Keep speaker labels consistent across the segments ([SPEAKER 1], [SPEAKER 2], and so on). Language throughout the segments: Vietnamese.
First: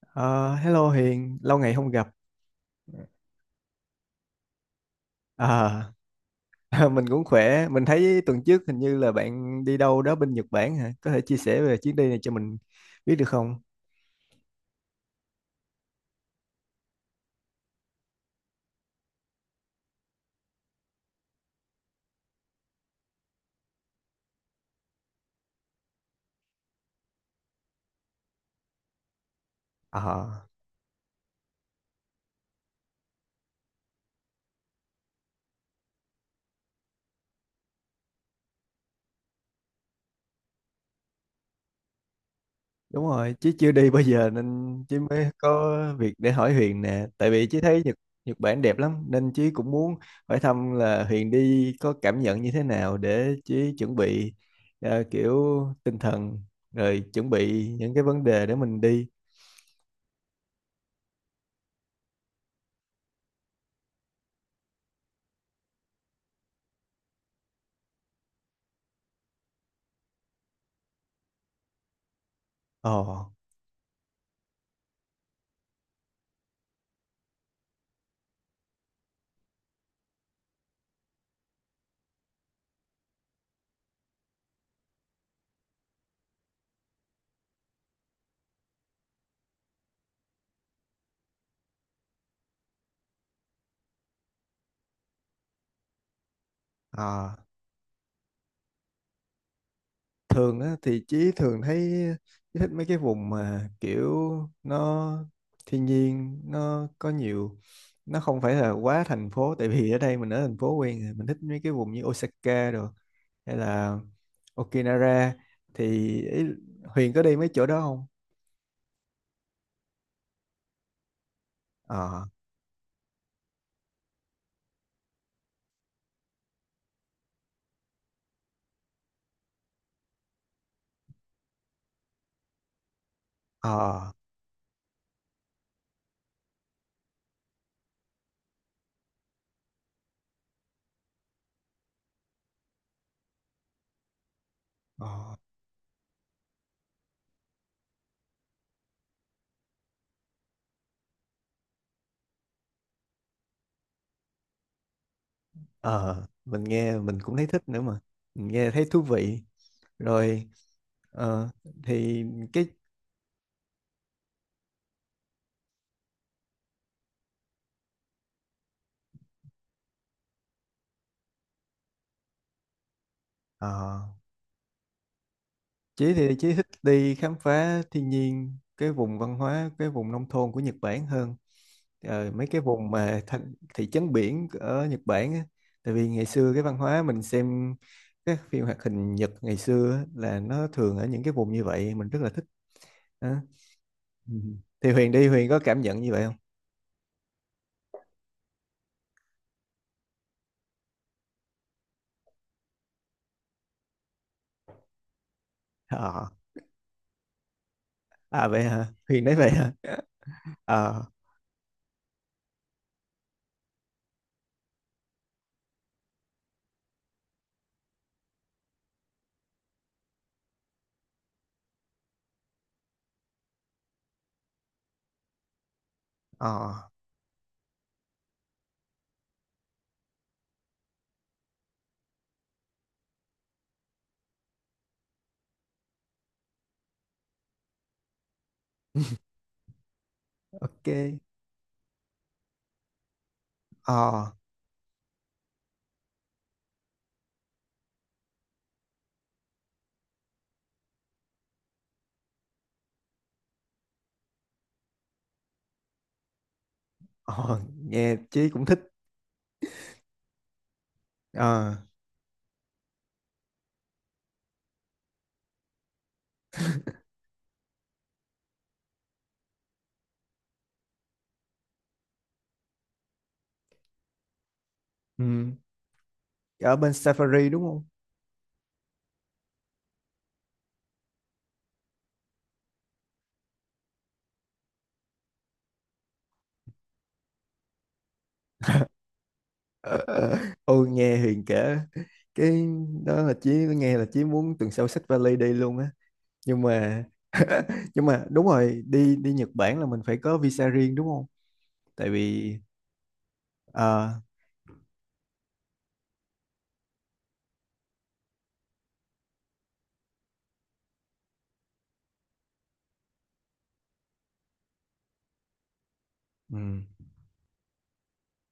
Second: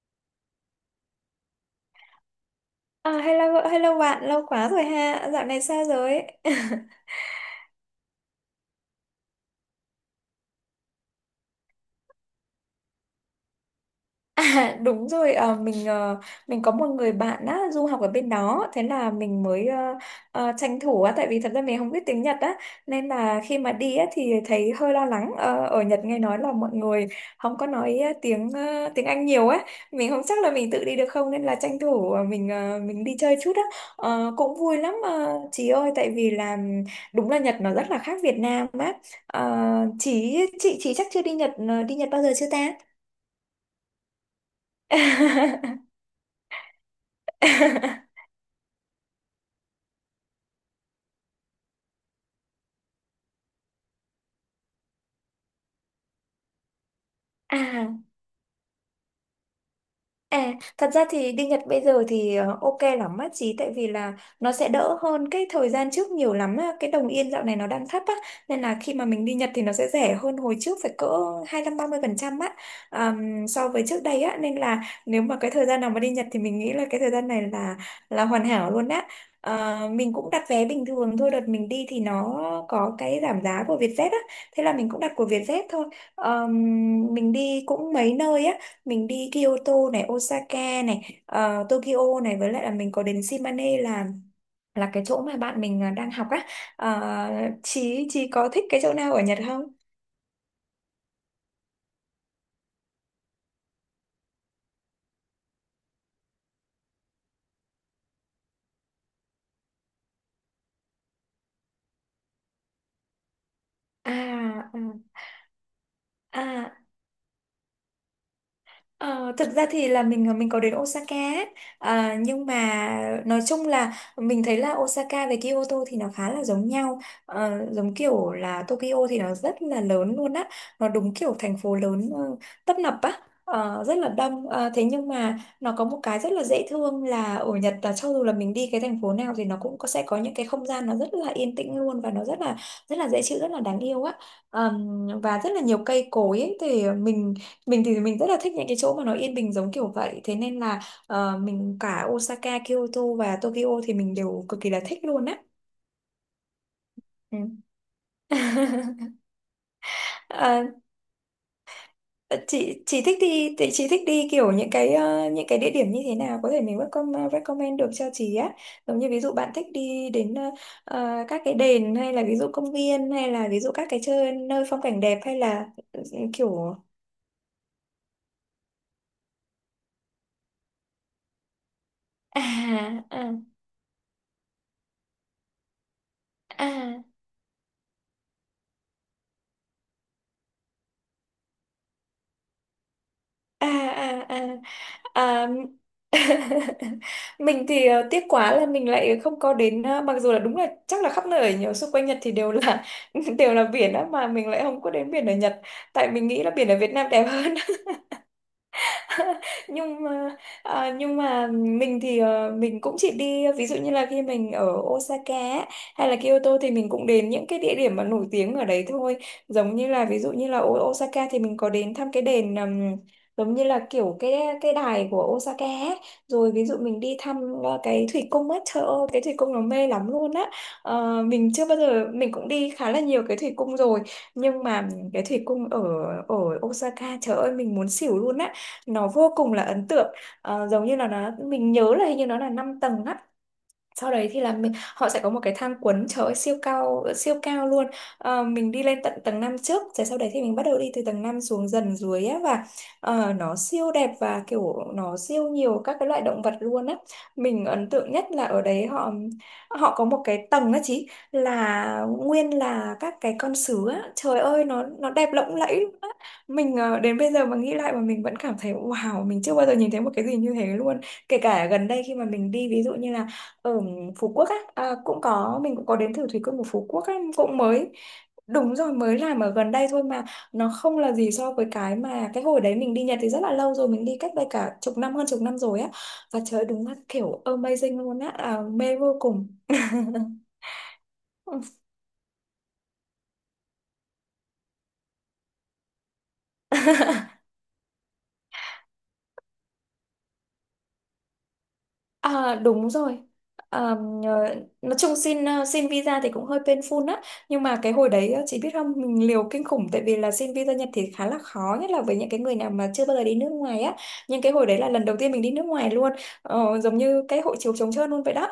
[SPEAKER 1] Ờ, Hello Hiền, lâu ngày không gặp.
[SPEAKER 2] À, hello, hello bạn, lâu quá rồi ha. Dạo này sao
[SPEAKER 1] Ờ,
[SPEAKER 2] rồi?
[SPEAKER 1] mình cũng khỏe. Mình thấy tuần trước hình như là bạn đi đâu đó bên Nhật Bản hả? Có thể chia sẻ về chuyến đi này cho mình biết được không?
[SPEAKER 2] À, đúng rồi mình có một người bạn á, du học ở bên đó. Thế là mình mới tranh thủ á, tại vì thật ra mình không biết tiếng Nhật á, nên là khi mà đi á thì thấy hơi lo lắng. Ờ, ở Nhật nghe nói là mọi người không có nói tiếng Anh nhiều á. Mình không
[SPEAKER 1] Ờ,
[SPEAKER 2] chắc là mình tự đi được không, nên là tranh thủ mình đi chơi chút á. Ờ, cũng vui lắm, chị ơi, tại vì là đúng là Nhật nó rất là khác Việt Nam á. Ờ, chị chắc chưa đi đi Nhật bao giờ chưa ta?
[SPEAKER 1] Đúng rồi, chứ chưa đi bao giờ nên chứ mới có việc để hỏi Huyền nè. Tại vì chứ thấy Nhật Nhật Bản đẹp lắm nên chứ cũng muốn hỏi thăm là Huyền đi có cảm nhận như thế nào, để chứ chuẩn bị, kiểu tinh thần, rồi chuẩn bị những cái
[SPEAKER 2] à.
[SPEAKER 1] vấn đề để mình đi.
[SPEAKER 2] À, thật ra thì đi Nhật bây giờ thì ok lắm á chị, tại vì là nó sẽ đỡ hơn cái thời gian trước nhiều lắm á. Cái đồng yên dạo này nó đang thấp á, nên là khi mà mình đi Nhật thì nó sẽ rẻ hơn hồi trước phải cỡ 25-30% á.
[SPEAKER 1] Ồ,
[SPEAKER 2] So với trước đây á, nên là nếu mà cái thời gian nào mà đi Nhật thì mình nghĩ là cái thời gian này là hoàn hảo luôn á. Ờ, mình cũng đặt vé bình thường thôi, đợt mình đi thì nó có cái giảm giá của Vietjet á, thế là mình cũng đặt của Vietjet thôi. Ờm, mình đi cũng mấy nơi á, mình đi Kyoto này, Osaka này, Tokyo này, với lại là mình có đến Shimane là cái chỗ mà bạn mình à, đang học á. Ờ,
[SPEAKER 1] ờ.
[SPEAKER 2] chị có thích cái chỗ nào ở Nhật không?
[SPEAKER 1] Thường á thì Chí thường thấy Chí thích mấy cái vùng mà kiểu nó thiên nhiên nó có nhiều, nó không phải là quá thành phố. Tại vì ở đây mình ở thành phố quen rồi, mình thích mấy cái vùng như Osaka rồi hay là
[SPEAKER 2] À à
[SPEAKER 1] Okinawa. Thì ý,
[SPEAKER 2] à.
[SPEAKER 1] Huyền có đi mấy chỗ đó không?
[SPEAKER 2] Ờ, thực ra thì là mình có đến Osaka ấy. À,
[SPEAKER 1] Ờ,
[SPEAKER 2] nhưng mà nói chung là mình thấy là Osaka với Kyoto thì nó khá là giống nhau. Ờ, giống kiểu là Tokyo thì nó rất là lớn luôn á, nó đúng kiểu thành phố lớn, tấp nập á. Ờ, rất là
[SPEAKER 1] ờ,
[SPEAKER 2] đông. Ờ, thế nhưng mà nó có một cái rất là dễ thương là ở Nhật, là cho dù là mình đi cái thành phố nào thì nó cũng có, sẽ có những cái không gian nó rất là yên tĩnh luôn, và nó rất là dễ chịu, rất là đáng yêu á.
[SPEAKER 1] ờ,
[SPEAKER 2] Và rất là nhiều cây cối ấy, thì mình thì mình rất là thích những cái chỗ mà nó yên bình giống kiểu vậy, thế nên là mình, cả Osaka, Kyoto và Tokyo thì mình đều cực kỳ là thích luôn á.
[SPEAKER 1] ờ. Mình nghe mình cũng
[SPEAKER 2] Ừ.
[SPEAKER 1] thấy thích nữa mà, mình nghe thấy thú vị rồi.
[SPEAKER 2] Ờ,
[SPEAKER 1] ờ, thì cái
[SPEAKER 2] chị thích đi thì chị thích đi kiểu những cái những cái địa điểm như thế nào có thể mình recommend được cho chị á, giống như ví dụ bạn thích đi đến các cái đền, hay là ví dụ công viên, hay là ví
[SPEAKER 1] ờ
[SPEAKER 2] dụ các cái chơi nơi phong cảnh đẹp, hay là ừ,
[SPEAKER 1] Chí thì Chí thích
[SPEAKER 2] kiểu
[SPEAKER 1] đi khám phá thiên nhiên, cái vùng văn hóa, cái vùng nông thôn của Nhật Bản hơn. Mấy cái vùng
[SPEAKER 2] à à
[SPEAKER 1] mà thành thị trấn biển ở Nhật Bản á. Tại vì ngày xưa cái văn hóa
[SPEAKER 2] à
[SPEAKER 1] mình xem các phim hoạt hình Nhật ngày xưa á, là nó thường ở những cái vùng như vậy, mình rất là thích. Đó.
[SPEAKER 2] à
[SPEAKER 1] Ừ. Thì Huyền
[SPEAKER 2] à
[SPEAKER 1] đi
[SPEAKER 2] à,
[SPEAKER 1] Huyền có cảm nhận như
[SPEAKER 2] à.
[SPEAKER 1] vậy không?
[SPEAKER 2] Mình thì tiếc quá là mình lại không có đến mặc dù là đúng là chắc là khắp nơi ở nhiều xung quanh Nhật thì đều là đều là biển á, mà mình lại không có đến biển ở Nhật, tại mình
[SPEAKER 1] Ờ,
[SPEAKER 2] nghĩ là biển ở Việt Nam đẹp hơn.
[SPEAKER 1] À vậy hả? Huyền nói vậy hả?
[SPEAKER 2] Nhưng mà, à,
[SPEAKER 1] Ờ,
[SPEAKER 2] nhưng mà mình thì mình cũng chỉ đi ví dụ như là khi mình ở Osaka á, hay là Kyoto, thì mình cũng đến những cái địa điểm mà nổi tiếng ở đấy thôi, giống như là ví dụ như là ở Osaka thì mình có đến thăm cái đền, giống như là kiểu cái đài của Osaka á.
[SPEAKER 1] ờ,
[SPEAKER 2] Rồi ví dụ mình đi thăm cái thủy cung á, trời ơi, cái thủy cung nó mê lắm luôn á. Ờ, mình chưa bao giờ, mình cũng đi khá là nhiều cái thủy cung rồi, nhưng mà cái thủy cung ở ở Osaka, trời ơi, mình muốn xỉu luôn á, nó vô cùng là ấn tượng. Ờ, giống
[SPEAKER 1] ok,
[SPEAKER 2] như là nó, mình nhớ là hình như nó là 5 tầng á, sau đấy
[SPEAKER 1] ờ,
[SPEAKER 2] thì là mình, họ sẽ có một cái thang cuốn, trời ơi, siêu cao luôn. Ờ, mình đi lên tận tầng 5 trước, rồi sau đấy thì mình bắt đầu đi từ tầng 5 xuống dần dưới á, và nó siêu đẹp, và kiểu nó siêu nhiều các cái loại động vật luôn á.
[SPEAKER 1] ờ,
[SPEAKER 2] Mình ấn tượng
[SPEAKER 1] nghe
[SPEAKER 2] nhất là
[SPEAKER 1] Chí
[SPEAKER 2] ở
[SPEAKER 1] cũng thích.
[SPEAKER 2] đấy họ họ có một cái tầng á chị,
[SPEAKER 1] Ờ,
[SPEAKER 2] là nguyên là các cái con sứa á, trời ơi, nó đẹp lộng lẫy luôn á. Mình đến bây giờ mà nghĩ lại mà mình vẫn cảm thấy wow, mình chưa bao giờ nhìn thấy một cái gì như thế luôn, kể cả gần đây khi mà mình đi ví dụ như là ở Phú Quốc á, à, cũng
[SPEAKER 1] ừ.
[SPEAKER 2] có, mình cũng có đến thử thủy cung của
[SPEAKER 1] Ở
[SPEAKER 2] Phú
[SPEAKER 1] bên
[SPEAKER 2] Quốc á,
[SPEAKER 1] Safari
[SPEAKER 2] cũng
[SPEAKER 1] đúng không?
[SPEAKER 2] mới, đúng rồi, mới làm ở gần đây thôi mà, nó không là gì so với cái mà cái hồi đấy mình đi Nhật thì rất là lâu rồi, mình đi cách đây cả chục năm, hơn chục năm rồi á. Và trời ơi, đúng là kiểu amazing luôn á, à, mê vô cùng.
[SPEAKER 1] Ờ, ờ. Ôi nghe Huyền kể cái đó là Chí nghe là Chí muốn tuần sau xách vali đi luôn á, nhưng mà nhưng mà đúng rồi, đi đi Nhật Bản là mình phải có visa riêng đúng không? Tại
[SPEAKER 2] À,
[SPEAKER 1] vì
[SPEAKER 2] đúng rồi. À,
[SPEAKER 1] ờ,
[SPEAKER 2] ờ, nói chung xin xin visa thì cũng hơi painful á, nhưng mà cái hồi đấy chị biết không, mình liều kinh khủng, tại vì là xin visa Nhật thì khá là khó, nhất là với những cái người nào mà chưa bao giờ đi nước ngoài á, nhưng cái hồi đấy là lần đầu tiên mình đi nước ngoài luôn.
[SPEAKER 1] ừ,
[SPEAKER 2] Ờ, giống như cái hộ chiếu trống trơn luôn vậy đó.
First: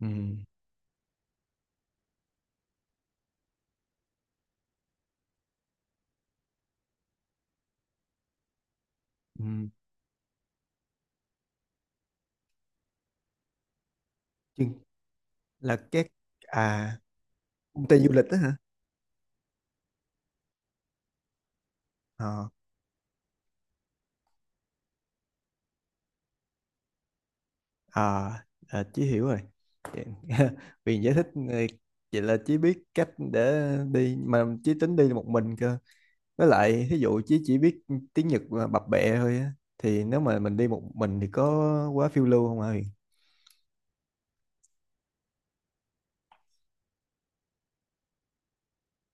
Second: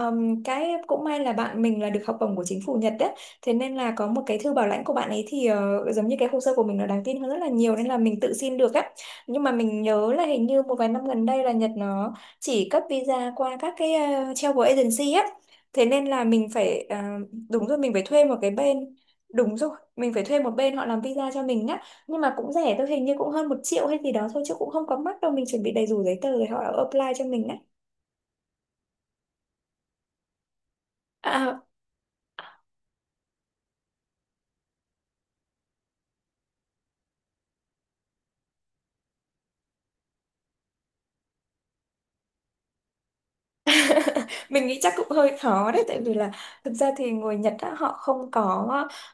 [SPEAKER 1] ừ,
[SPEAKER 2] Cái cũng may là bạn mình là được học bổng của chính phủ Nhật đấy, thế nên là có một cái thư bảo lãnh của bạn ấy, thì giống như cái hồ sơ của mình nó đáng tin hơn rất là nhiều, nên là mình tự xin được á. Nhưng
[SPEAKER 1] ừ,
[SPEAKER 2] mà mình nhớ là hình như một vài năm gần đây là Nhật nó chỉ cấp visa qua các cái travel
[SPEAKER 1] chừng-
[SPEAKER 2] agency á,
[SPEAKER 1] là
[SPEAKER 2] thế nên
[SPEAKER 1] các
[SPEAKER 2] là
[SPEAKER 1] à
[SPEAKER 2] đúng rồi,
[SPEAKER 1] công
[SPEAKER 2] mình
[SPEAKER 1] ty
[SPEAKER 2] phải
[SPEAKER 1] du
[SPEAKER 2] thuê
[SPEAKER 1] lịch
[SPEAKER 2] một
[SPEAKER 1] đó
[SPEAKER 2] cái
[SPEAKER 1] hả?
[SPEAKER 2] bên đúng rồi mình phải thuê một bên họ làm visa cho mình á, nhưng mà
[SPEAKER 1] ờ
[SPEAKER 2] cũng rẻ thôi, hình như cũng hơn 1 triệu hay gì đó thôi, chứ cũng không có mắc đâu. Mình chuẩn bị đầy đủ giấy tờ rồi họ apply cho mình á.
[SPEAKER 1] À, à, Chí hiểu rồi. Vậy- Huyền giải thích,
[SPEAKER 2] À,
[SPEAKER 1] vậy là Chí biết cách để đi. Mà Chí tính đi một mình cơ, với lại thí dụ chỉ biết tiếng Nhật mà bập bẹ thôi á, thì nếu mà mình đi một mình thì có quá phiêu lưu không hả Huyền?
[SPEAKER 2] mình nghĩ chắc cũng hơi khó đấy, tại vì là thực ra thì người Nhật á,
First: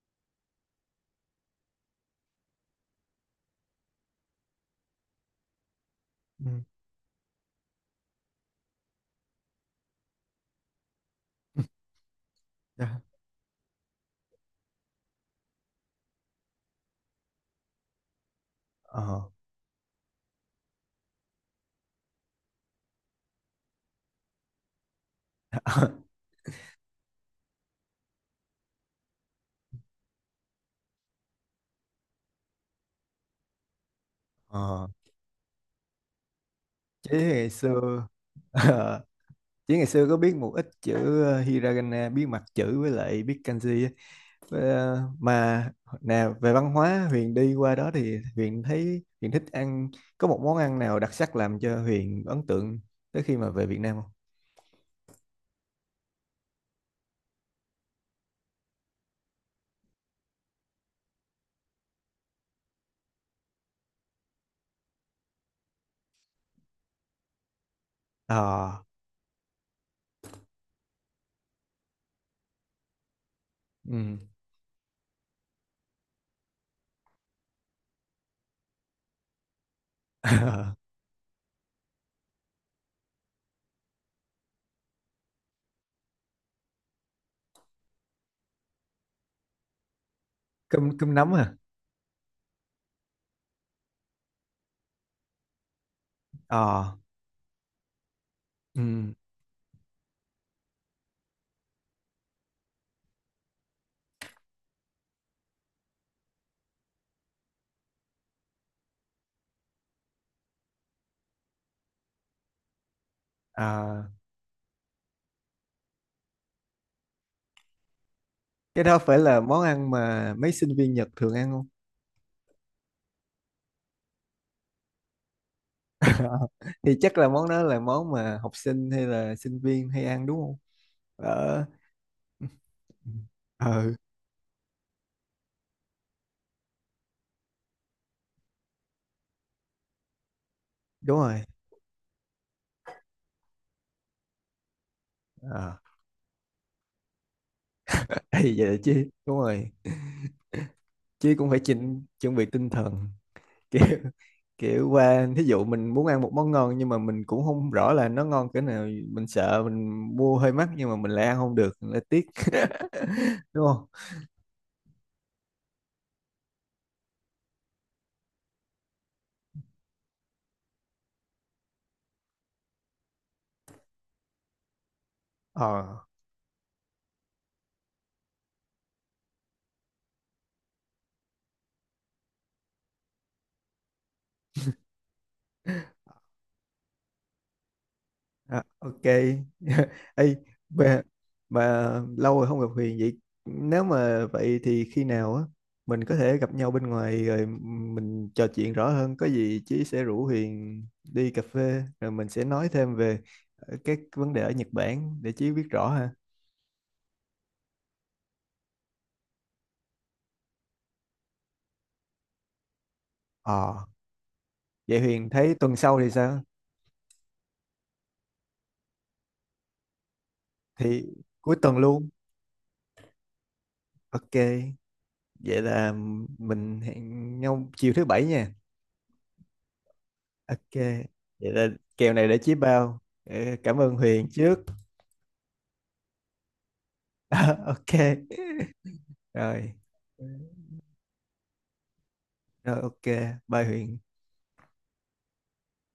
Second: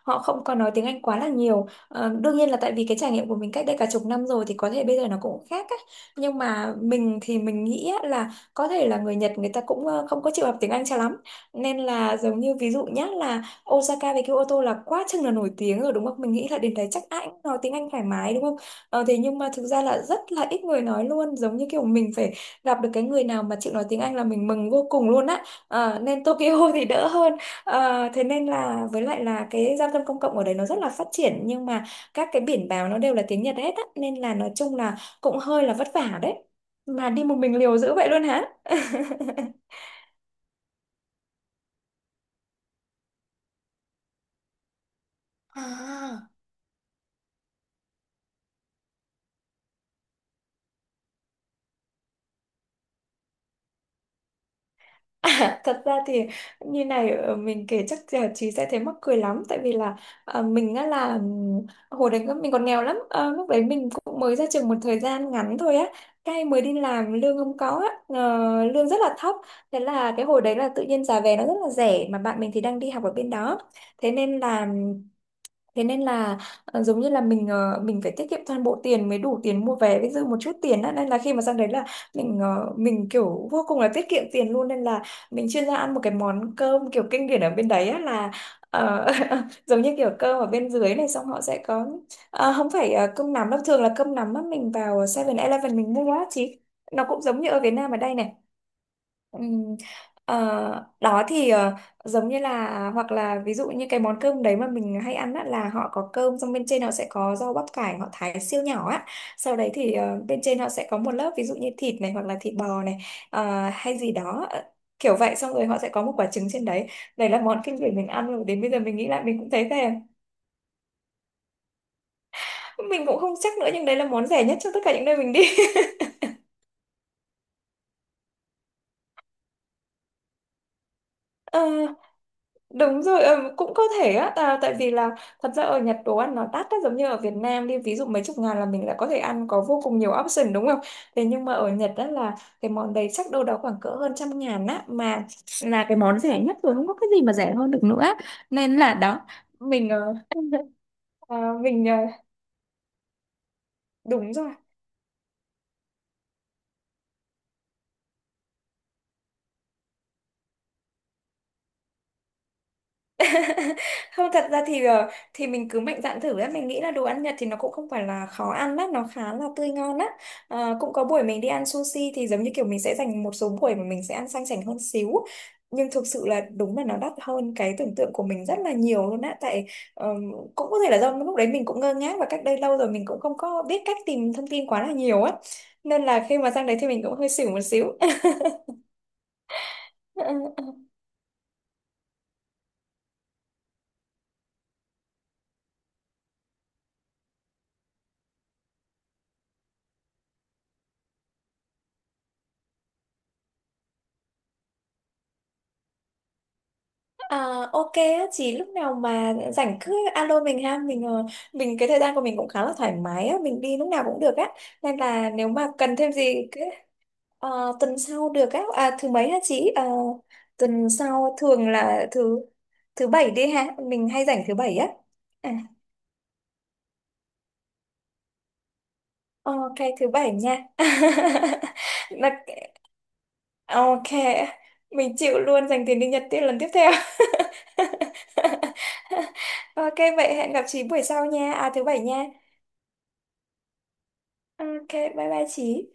[SPEAKER 2] họ không có nói tiếng Anh quá là nhiều. Ờ, đương nhiên là tại vì cái trải nghiệm của mình cách đây cả chục năm rồi, thì có thể bây giờ nó cũng khác á, nhưng
[SPEAKER 1] Ừ.
[SPEAKER 2] mà mình thì mình nghĩ á, là có thể là người Nhật người ta cũng không có chịu học tiếng Anh cho lắm, nên là giống như ví dụ
[SPEAKER 1] Dạ.
[SPEAKER 2] nhá, là Osaka với Kyoto là quá chừng là nổi tiếng rồi, đúng không? Mình nghĩ là đến đấy chắc ai cũng nói tiếng Anh thoải mái, đúng không? Ờ, thế
[SPEAKER 1] ờ
[SPEAKER 2] nhưng mà thực ra là rất là ít người nói luôn, giống như kiểu mình phải gặp được cái người nào mà chịu nói tiếng Anh là mình mừng vô cùng luôn á. Ờ, nên Tokyo thì đỡ hơn. Ờ, thế nên là với lại là cái giao thông công cộng ở đấy nó rất là phát triển, nhưng mà các cái biển báo nó đều là tiếng Nhật hết á, nên là nói chung
[SPEAKER 1] ờ
[SPEAKER 2] là cũng hơi là vất vả đấy, mà
[SPEAKER 1] chứ
[SPEAKER 2] đi một
[SPEAKER 1] ngày
[SPEAKER 2] mình liều dữ
[SPEAKER 1] xưa
[SPEAKER 2] vậy luôn hả?
[SPEAKER 1] chứ ngày xưa có biết một ít chữ, hiragana biết mặt chữ với lại biết kanji á. Với, mà nè,
[SPEAKER 2] À.
[SPEAKER 1] về văn hóa Huyền đi qua đó thì Huyền thấy Huyền thích ăn, có một món ăn nào đặc sắc làm cho Huyền ấn tượng tới khi mà về Việt Nam không?
[SPEAKER 2] À, thật ra thì như này, mình kể chắc là chị sẽ thấy mắc cười lắm, tại vì là ờ, mình á là hồi đấy mình còn nghèo lắm. Ờ, lúc đấy mình cũng mới ra trường một thời gian ngắn thôi á, cái mới đi làm lương không có á,
[SPEAKER 1] Ờ.
[SPEAKER 2] lương rất là thấp. Thế là cái hồi đấy là tự nhiên giá vé nó rất là rẻ, mà bạn mình thì đang đi học ở bên đó, thế
[SPEAKER 1] Ừ.
[SPEAKER 2] nên là Thế nên là ờ, giống như là mình phải tiết kiệm toàn bộ tiền mới đủ tiền mua vé với dư một chút tiền á. Nên là khi mà sang đấy là mình kiểu vô cùng là tiết kiệm tiền luôn, nên là mình chuyên ra ăn một cái món cơm kiểu kinh điển ở bên đấy á là ờ, giống như kiểu cơm ở bên dưới
[SPEAKER 1] cơm
[SPEAKER 2] này,
[SPEAKER 1] cơm
[SPEAKER 2] xong
[SPEAKER 1] nấm
[SPEAKER 2] họ
[SPEAKER 1] à?
[SPEAKER 2] sẽ có, ờ, không phải ờ, cơm nắm đâu, thường là cơm nắm á, mình vào 7-Eleven mình mua á chị,
[SPEAKER 1] Ờ.
[SPEAKER 2] nó cũng giống như ở Việt Nam ở đây này.
[SPEAKER 1] Ừ.
[SPEAKER 2] Ừm, ờ, đó thì ờ, Giống như là, hoặc là ví dụ như cái món cơm đấy mà mình hay ăn á, là họ có cơm, xong bên trên họ sẽ có rau bắp cải họ thái siêu nhỏ á, sau đấy thì bên trên họ sẽ có một lớp ví dụ như thịt này, hoặc là thịt bò này, ờ, hay
[SPEAKER 1] À,
[SPEAKER 2] gì đó ờ, kiểu vậy, xong rồi họ sẽ có một quả trứng trên đấy. Đấy là món kinh điển mình ăn, rồi đến bây giờ
[SPEAKER 1] cái
[SPEAKER 2] mình
[SPEAKER 1] đó
[SPEAKER 2] nghĩ
[SPEAKER 1] phải
[SPEAKER 2] lại mình
[SPEAKER 1] là
[SPEAKER 2] cũng
[SPEAKER 1] món
[SPEAKER 2] thấy
[SPEAKER 1] ăn
[SPEAKER 2] thèm.
[SPEAKER 1] mà mấy sinh viên Nhật thường ăn không?
[SPEAKER 2] Mình cũng không chắc nữa, nhưng đấy là món rẻ nhất trong tất cả những nơi mình đi.
[SPEAKER 1] Thì chắc là món đó là món mà học sinh hay là sinh viên hay ăn đúng không?
[SPEAKER 2] Ờ,
[SPEAKER 1] ờ
[SPEAKER 2] đúng rồi, cũng có
[SPEAKER 1] ừ.
[SPEAKER 2] thể á, à, tại vì là thật ra ở Nhật đồ ăn nó đắt á, giống như ở Việt Nam đi, ví dụ mấy chục ngàn là mình đã có thể ăn, có vô cùng nhiều option đúng không?
[SPEAKER 1] Đúng
[SPEAKER 2] Thế
[SPEAKER 1] rồi.
[SPEAKER 2] nhưng mà ở Nhật đó là cái món đấy chắc đâu đó khoảng cỡ hơn trăm ngàn á, mà
[SPEAKER 1] ờ
[SPEAKER 2] là cái món rẻ nhất rồi, không có cái gì mà rẻ hơn được nữa.
[SPEAKER 1] thì
[SPEAKER 2] Nên
[SPEAKER 1] vậy
[SPEAKER 2] là
[SPEAKER 1] chứ,
[SPEAKER 2] đó,
[SPEAKER 1] đúng rồi,
[SPEAKER 2] mình, ờ,
[SPEAKER 1] chứ
[SPEAKER 2] ờ,
[SPEAKER 1] cũng phải
[SPEAKER 2] mình, ờ,
[SPEAKER 1] chỉnh chuẩn bị tinh thần. kiểu
[SPEAKER 2] đúng rồi.
[SPEAKER 1] kiểu qua thí dụ mình muốn ăn một món ngon nhưng mà mình cũng không rõ là nó ngon cỡ nào, mình sợ mình mua hơi mắc nhưng mà mình lại ăn không được lại tiếc, đúng không?
[SPEAKER 2] Không, thật ra thì mình cứ mạnh dạn thử ấy, mình nghĩ là đồ ăn Nhật thì nó cũng không phải là khó ăn lắm, nó khá là tươi ngon á. Ờ, cũng có buổi mình đi ăn sushi thì giống như kiểu mình sẽ dành một số buổi mà mình sẽ ăn sang chảnh hơn xíu, nhưng
[SPEAKER 1] ờ
[SPEAKER 2] thực sự là đúng là nó đắt hơn cái tưởng tượng của mình rất là nhiều luôn á, tại ờ, cũng có thể là do lúc đấy mình cũng ngơ ngác, và cách đây lâu rồi mình cũng không có biết cách tìm thông tin quá là nhiều á, nên là khi mà sang đấy thì mình cũng hơi xỉu một xíu.
[SPEAKER 1] À, ok. Ê, bà, bà, lâu rồi không gặp Huyền vậy. Nếu mà vậy thì khi nào á mình có thể gặp nhau bên ngoài rồi mình trò chuyện rõ hơn. Có gì Chí sẽ rủ Huyền đi cà phê rồi mình sẽ nói thêm về, các vấn đề ở Nhật Bản để Chí biết rõ ha.
[SPEAKER 2] À, ok á, chỉ lúc nào mà rảnh cứ alo mình ha. Mình, cái thời gian của mình cũng khá là thoải mái á, mình đi
[SPEAKER 1] Ờ,
[SPEAKER 2] lúc nào cũng được á, nên
[SPEAKER 1] Vậy Huyền
[SPEAKER 2] là nếu
[SPEAKER 1] thấy
[SPEAKER 2] mà
[SPEAKER 1] tuần
[SPEAKER 2] cần
[SPEAKER 1] sau thì
[SPEAKER 2] thêm
[SPEAKER 1] sao?
[SPEAKER 2] gì cứ. Tuần sau được á, à, thứ mấy hả chị? Ờ, tuần
[SPEAKER 1] Thì
[SPEAKER 2] sau
[SPEAKER 1] cuối
[SPEAKER 2] thường
[SPEAKER 1] tuần
[SPEAKER 2] là
[SPEAKER 1] luôn.
[SPEAKER 2] thứ thứ bảy đi ha, mình hay
[SPEAKER 1] Ok.
[SPEAKER 2] rảnh thứ bảy á. À,
[SPEAKER 1] Vậy là mình hẹn nhau chiều thứ bảy nha.
[SPEAKER 2] ok, thứ bảy nha.
[SPEAKER 1] Ok, vậy là kèo này để
[SPEAKER 2] Là-
[SPEAKER 1] Chí bao. Ờ, Cảm ơn
[SPEAKER 2] ok,
[SPEAKER 1] Huyền trước.
[SPEAKER 2] mình chịu luôn, dành tiền đi Nhật tiếp lần tiếp theo.
[SPEAKER 1] Ok. Rồi,
[SPEAKER 2] Ok, vậy hẹn gặp chị buổi sau nha, à thứ bảy nha.
[SPEAKER 1] rồi. Ok, bye Huyền.
[SPEAKER 2] Ok, bye bye chị.